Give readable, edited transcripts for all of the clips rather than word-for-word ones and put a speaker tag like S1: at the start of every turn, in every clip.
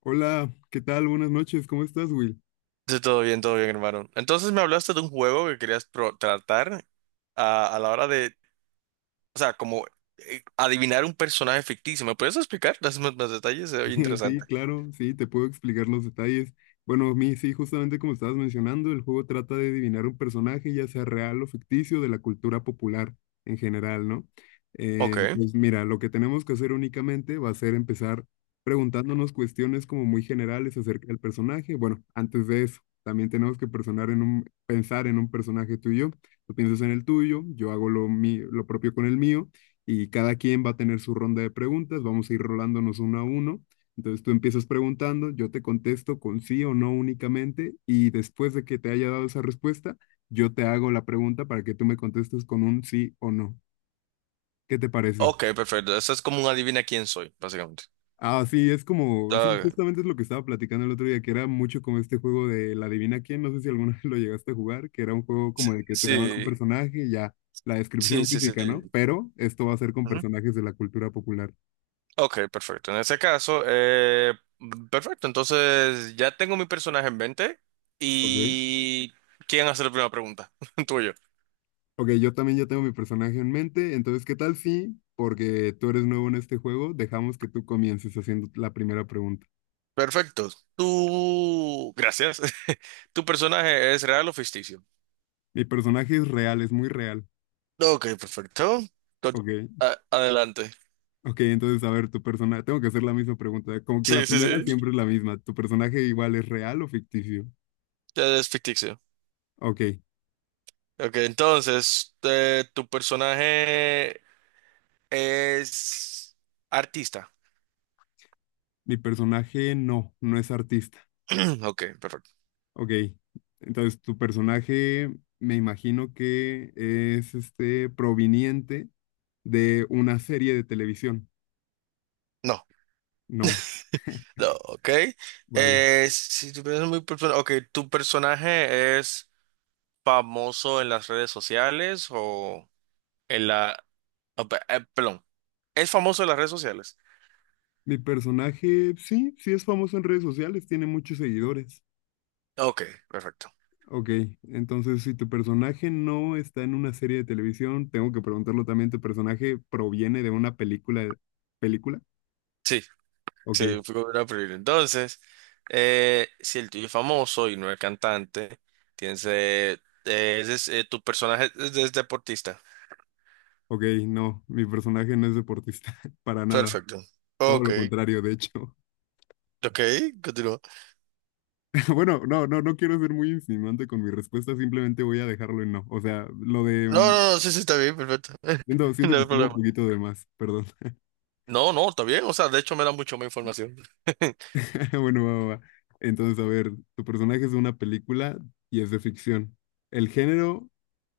S1: Hola, ¿qué tal? Buenas noches, ¿cómo estás, Will?
S2: Sí, todo bien, hermano. Entonces me hablaste de un juego que querías tratar a la hora de, o sea, como adivinar un personaje ficticio. ¿Me puedes explicar? Dame más detalles, es
S1: Sí,
S2: interesante.
S1: claro, sí, te puedo explicar los detalles. Bueno, a mí sí, justamente como estabas mencionando, el juego trata de adivinar un personaje, ya sea real o ficticio, de la cultura popular en general, ¿no?
S2: Ok,
S1: Pues mira, lo que tenemos que hacer únicamente va a ser empezar preguntándonos cuestiones como muy generales acerca del personaje. Bueno, antes de eso, también tenemos que pensar en un personaje tuyo. Tú piensas en el tuyo, yo hago lo propio con el mío. Y cada quien va a tener su ronda de preguntas, vamos a ir rolándonos uno a uno, entonces tú empiezas preguntando, yo te contesto con sí o no únicamente, y después de que te haya dado esa respuesta, yo te hago la pregunta para que tú me contestes con un sí o no. ¿Qué te parece?
S2: ok, perfecto. Eso es como un adivina quién soy, básicamente.
S1: Ah, sí, es como, sí,
S2: Ah,
S1: justamente es lo que estaba platicando el otro día, que era mucho como este juego de la adivina quién, no sé si alguna vez lo llegaste a jugar, que era un juego como de que te daban un
S2: sí,
S1: personaje y ya la
S2: sí,
S1: descripción
S2: sí, sí.
S1: física, ¿no? Pero esto va a ser con
S2: Ujú.
S1: personajes de la cultura popular,
S2: Ok, perfecto. En ese caso, perfecto. Entonces ya tengo mi personaje en mente
S1: ¿ok?
S2: y ¿quién hace la primera pregunta? Tuyo.
S1: Ok, yo también ya tengo mi personaje en mente, entonces, ¿qué tal si, porque tú eres nuevo en este juego, dejamos que tú comiences haciendo la primera pregunta?
S2: Perfecto. Tú, gracias. ¿Tu personaje es real o ficticio?
S1: Mi personaje es real, es muy real.
S2: Ok, perfecto. Con-
S1: Ok,
S2: adelante.
S1: ok, entonces, a ver, tu personaje, tengo que hacer la misma pregunta, como que la
S2: Sí, sí,
S1: primera
S2: sí.
S1: siempre es la misma, ¿tu personaje igual es real o ficticio?
S2: Ya es ficticio.
S1: Ok,
S2: Ok, entonces, ¿tu personaje es artista?
S1: mi personaje no es artista.
S2: Ok, perfecto.
S1: Ok, entonces, tu personaje me imagino que es este proveniente de una serie de televisión.
S2: No,
S1: No,
S2: no, ok.
S1: vale.
S2: Si tu personaje es muy ok, ¿tu personaje es famoso en las redes sociales o en la... ah, perdón, ¿es famoso en las redes sociales?
S1: Mi personaje, sí, sí es famoso en redes sociales, tiene muchos seguidores.
S2: Ok, perfecto.
S1: Ok, entonces si tu personaje no está en una serie de televisión, tengo que preguntarlo también, ¿tu personaje proviene de una película? ¿Película?
S2: Sí,
S1: Ok,
S2: sí, fui con una prioridad. Entonces, si el tuyo es famoso y no es cantante, tienes, tu personaje es deportista.
S1: ok, no, mi personaje no es deportista, para nada,
S2: Perfecto.
S1: todo
S2: Ok,
S1: lo contrario, de hecho.
S2: ok, continúa.
S1: Bueno, no quiero ser muy insinuante con mi respuesta, simplemente voy a dejarlo en no. O sea, lo de...
S2: No, no, no, sí, sí, está bien, perfecto.
S1: Siento, siento
S2: No
S1: que
S2: hay
S1: estuvo un
S2: problema.
S1: poquito de más, perdón.
S2: No, no, está bien. O sea, de hecho me da mucho más información.
S1: Bueno, va. Entonces, a ver, tu personaje es de una película y es de ficción. El género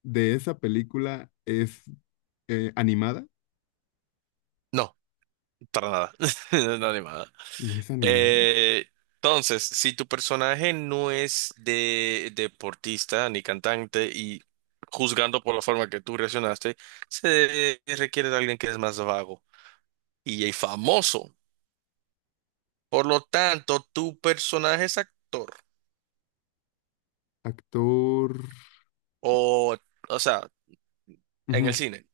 S1: de esa película es animada.
S2: No, para nada. No, animada.
S1: No es animada.
S2: Eh, entonces, si tu personaje no es de deportista ni cantante y juzgando por la forma que tú reaccionaste, se requiere de alguien que es más vago y es famoso. Por lo tanto, tu personaje es actor
S1: Actor.
S2: o, o sea, en el
S1: Ujú.
S2: cine.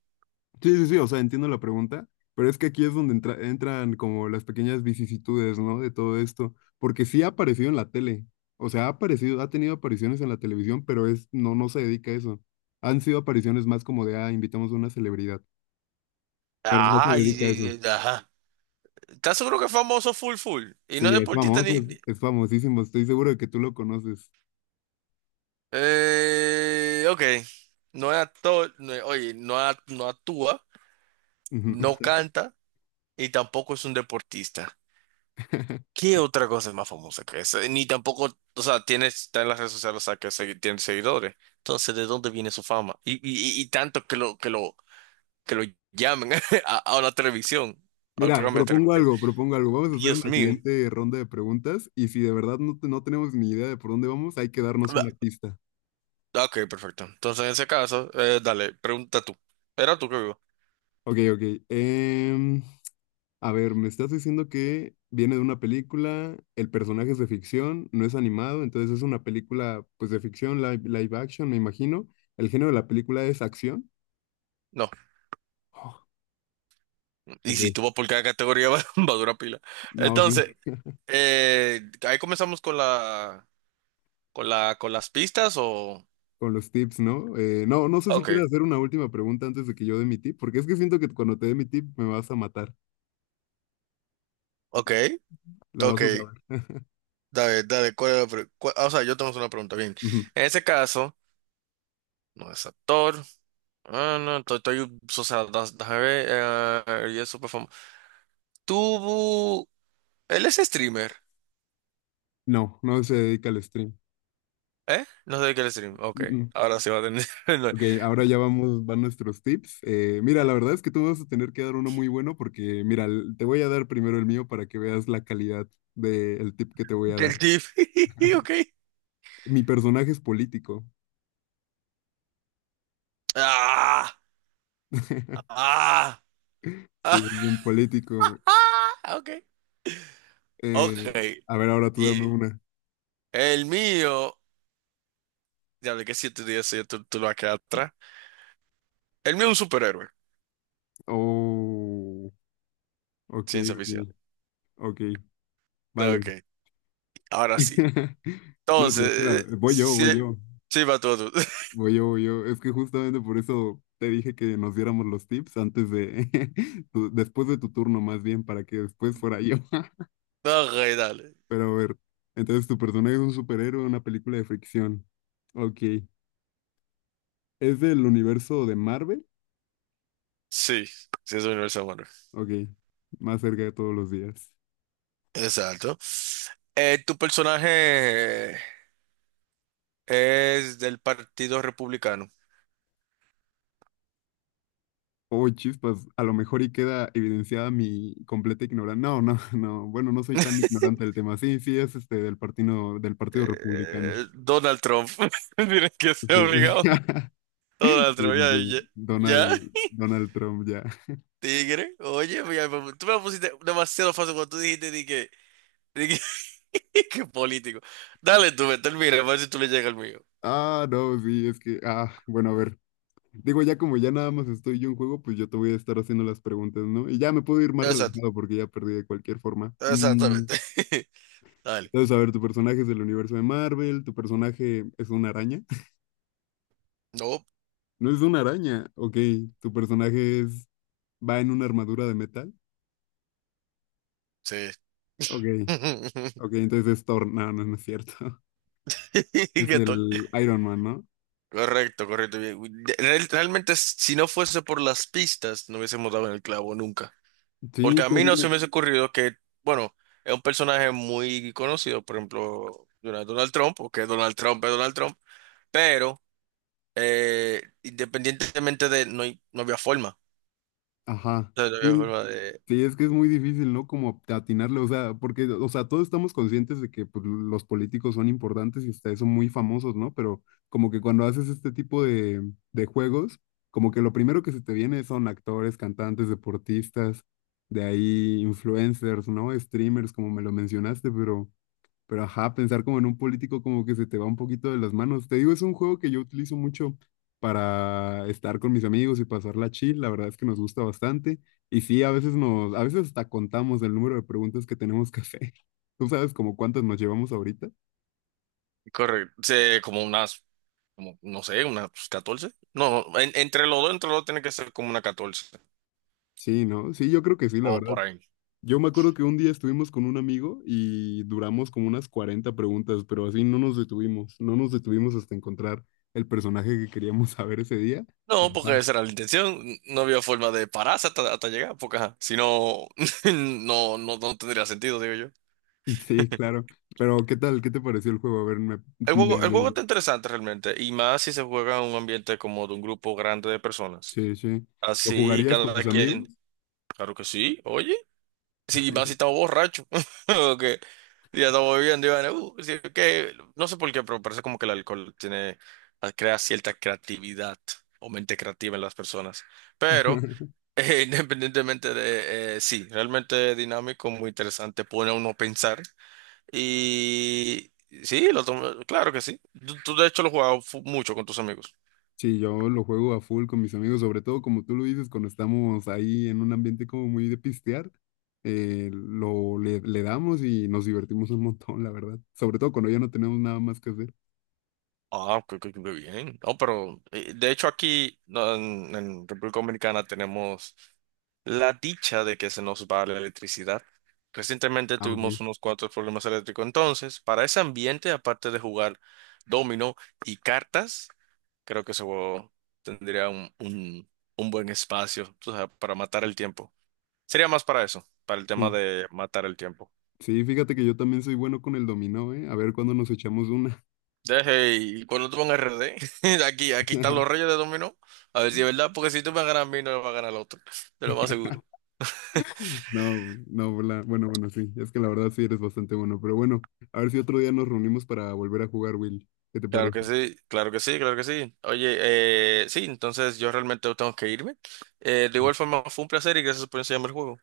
S1: Sí, o sea, entiendo la pregunta, pero es que aquí es donde entran como las pequeñas vicisitudes, ¿no? De todo esto, porque sí ha aparecido en la tele, o sea, ha aparecido, ha tenido apariciones en la televisión, pero es, no, no se dedica a eso. Han sido apariciones más como de, ah, invitamos a una celebridad, pero no se
S2: Ah,
S1: dedica a eso.
S2: ajá. ¿Estás seguro que es famoso full full? Y no es
S1: Sí, es
S2: deportista
S1: famoso, es famosísimo, estoy seguro de que tú lo conoces.
S2: Ok. No es actor, oye, no, no actúa, no
S1: Ujú.
S2: canta y tampoco es un deportista. ¿Qué otra cosa es más famosa que esa? Ni tampoco, o sea, tiene, está en las redes sociales, o sea, que tiene seguidores. Entonces, ¿de dónde viene su fama? Y tanto que lo llamen a la televisión, al
S1: Mira,
S2: programa de
S1: propongo
S2: televisión.
S1: algo, propongo algo. Vamos a hacer
S2: Dios
S1: una
S2: mío.
S1: siguiente ronda de preguntas y si de verdad no, no tenemos ni idea de por dónde vamos, hay que darnos una
S2: Ah,
S1: pista.
S2: ok, perfecto. Entonces, en ese caso, dale, pregunta tú. Era tú que vivo.
S1: Ok. em, a ver, me estás diciendo que viene de una película, el personaje es de ficción, no es animado, entonces es una película pues de ficción, live action, me imagino. El género de la película es acción.
S2: No,
S1: Oh,
S2: y si tú
S1: ok.
S2: vas por cada categoría va a durar pila.
S1: No, sí.
S2: Entonces, eh, ahí comenzamos con las pistas o...
S1: Con los tips, ¿no? No, no sé si quieres
S2: Ok,
S1: hacer una última pregunta antes de que yo dé mi tip, porque es que siento que cuando te dé mi tip me vas a matar,
S2: ok,
S1: la vas
S2: ok.
S1: a saber.
S2: Dale, ¿cuál es la ah, o sea, yo tengo una pregunta, bien.
S1: Ujú.
S2: En ese caso, no es actor. Ah, no, o sea, déjame ver, y es súper famoso. Tuvo... Él es streamer,
S1: No, no se dedica al stream.
S2: ¿eh? No sé de qué es streamer. Ok,
S1: Mm, mm.
S2: ahora sí va a tener...
S1: Ok, ahora ya vamos, van nuestros tips. Mira, la verdad es que tú me vas a tener que dar uno muy bueno porque, mira, te voy a dar primero el mío para que veas la calidad del tip que te voy a
S2: Del
S1: dar.
S2: Tiff. Ok.
S1: Mi personaje es político.
S2: Ah, ah.
S1: Sí,
S2: Ah,
S1: es un político.
S2: ok. Ok.
S1: Eh, a ver, ahora tú dame
S2: Y
S1: una.
S2: el mío. Ya hablé que siete días ya tú lo vas a quedar atrás. El mío es un superhéroe.
S1: Oh, ok,
S2: Ciencia ficción.
S1: ok, ok. Vale.
S2: Ok. Ahora sí.
S1: No, pero
S2: Entonces,
S1: espera,
S2: sí, sí va todo. tú.
S1: voy yo. Es que justamente por eso te dije que nos diéramos los tips antes de, después de tu turno más bien, para que después fuera yo.
S2: Ok, dale.
S1: Pero a ver, entonces tu personaje es un superhéroe en una película de fricción. Ok. ¿Es del universo de Marvel?
S2: Sí. Sí, es un universo humano.
S1: Ok. Más cerca de todos los días.
S2: Exacto. Tu personaje es del Partido Republicano.
S1: Oh, chispas, a lo mejor y queda evidenciada mi completa ignorancia. No. Bueno, no soy tan ignorante del tema. Sí, sí, es este del Partido Republicano.
S2: Donald Trump. Tienes que ser
S1: Sí.
S2: obligado. Donald Trump, ya,
S1: Sí.
S2: ya.
S1: Donald, Donald Trump ya.
S2: Tigre, oye, mira, tú me la pusiste demasiado fácil cuando tú dijiste de que, que político. Dale tú, me termina, a ver si tú le llegas al mío.
S1: Ah, no, sí, es que, ah, bueno, a ver. Digo, ya como ya nada más estoy yo en juego, pues yo te voy a estar haciendo las preguntas, ¿no? Y ya me puedo ir más
S2: Exacto,
S1: relajado porque ya perdí de cualquier forma. Mm.
S2: exactamente. Dale.
S1: Entonces, a ver, tu personaje es del universo de Marvel, tu personaje es una araña.
S2: No,
S1: No es una araña, ok. Tu personaje es, va en una armadura de metal.
S2: sí.
S1: Ok, ok, entonces es Thor. No es cierto. Es
S2: ¿Qué tal?
S1: el Iron Man, ¿no?
S2: Correcto, correcto, bien. Realmente, si no fuese por las pistas, no hubiésemos dado en el clavo nunca.
S1: Sí,
S2: Porque a
S1: te
S2: mí no
S1: digo.
S2: se me hubiese ocurrido que, bueno, es un personaje muy conocido, por ejemplo, Donald Trump, porque Donald Trump es Donald Trump, pero independientemente de, no, no había forma.
S1: Ajá.
S2: O sea, no había
S1: Sí,
S2: forma de...
S1: sí, es que es muy difícil, ¿no? Como atinarle, o sea, porque, o sea, todos estamos conscientes de que pues, los políticos son importantes y hasta eso muy famosos, ¿no? Pero como que cuando haces este tipo de juegos, como que lo primero que se te viene son actores, cantantes, deportistas, de ahí influencers, ¿no? Streamers, como me lo mencionaste, pero... Pero ajá, pensar como en un político como que se te va un poquito de las manos. Te digo, es un juego que yo utilizo mucho para estar con mis amigos y pasarla chill. La verdad es que nos gusta bastante. Y sí, a veces nos, a veces hasta contamos el número de preguntas que tenemos que hacer. ¿Tú sabes como cuántas nos llevamos ahorita?
S2: Correcto. Sí, como unas, como, no sé, unas catorce. No, entre los dos tiene que ser como una catorce.
S1: Sí, ¿no? Sí, yo creo que sí, la
S2: Como
S1: verdad.
S2: por ahí.
S1: Yo me acuerdo que un día estuvimos con un amigo y duramos como unas 40 preguntas, pero así no nos detuvimos, no nos detuvimos hasta encontrar el personaje que queríamos saber ese día.
S2: No, porque esa era la intención. No había forma de pararse hasta llegar, porque ajá, si no, no, no, no tendría sentido, digo yo.
S1: Sí, claro. Pero, ¿qué tal? ¿Qué te pareció el juego? A ver,
S2: El juego
S1: me-
S2: está interesante realmente, y más si se juega en un ambiente como de un grupo grande de personas.
S1: sí, sí. ¿Lo
S2: Así
S1: jugarías con tus
S2: cada
S1: amigos?
S2: quien. Claro que sí, oye. Sí, más si estaba borracho. o que ya estaba bebiendo y van, sí, que, no sé por qué, pero parece como que el alcohol tiene, crea cierta creatividad o mente creativa en las personas. Pero, independientemente de, sí, realmente dinámico, muy interesante, pone a uno a pensar. Y sí, claro que sí. De hecho lo jugabas mucho con tus amigos.
S1: Sí, yo lo juego a full con mis amigos, sobre todo como tú lo dices, cuando estamos ahí en un ambiente como muy de pistear, le damos y nos divertimos un montón, la verdad. Sobre todo cuando ya no tenemos nada más que hacer.
S2: Ah, qué bien. No, pero de hecho aquí no, en República Dominicana tenemos la dicha de que se nos va la electricidad. Recientemente
S1: Ah, ok.
S2: tuvimos unos cuantos problemas eléctricos. Entonces, para ese ambiente, aparte de jugar dominó y cartas, creo que ese juego tendría un buen espacio, tú sabes, para matar el tiempo. Sería más para eso, para el tema
S1: Sí,
S2: de matar el tiempo.
S1: sí, fíjate que yo también soy bueno con el dominó, ¿eh? A ver cuándo nos echamos una.
S2: Deje, y cuando tú en RD, aquí están los reyes de dominó. A ver si es verdad, porque si tú me ganas a mí, no me va a ganar el otro. Te lo más seguro.
S1: No, bueno, bueno, sí, es que la verdad sí eres bastante bueno, pero bueno, a ver si otro día nos reunimos para volver a jugar, Will. ¿Qué te
S2: Claro
S1: parece?
S2: que sí, claro que sí, claro que sí. Oye, sí, entonces yo realmente tengo que irme. De igual forma, fue un placer y gracias por enseñarme el juego.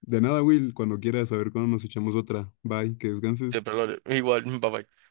S1: De nada, Will, cuando quieras, a ver cuándo nos echamos otra. Bye, que descanses.
S2: Siempre lo haré. Igual, bye bye.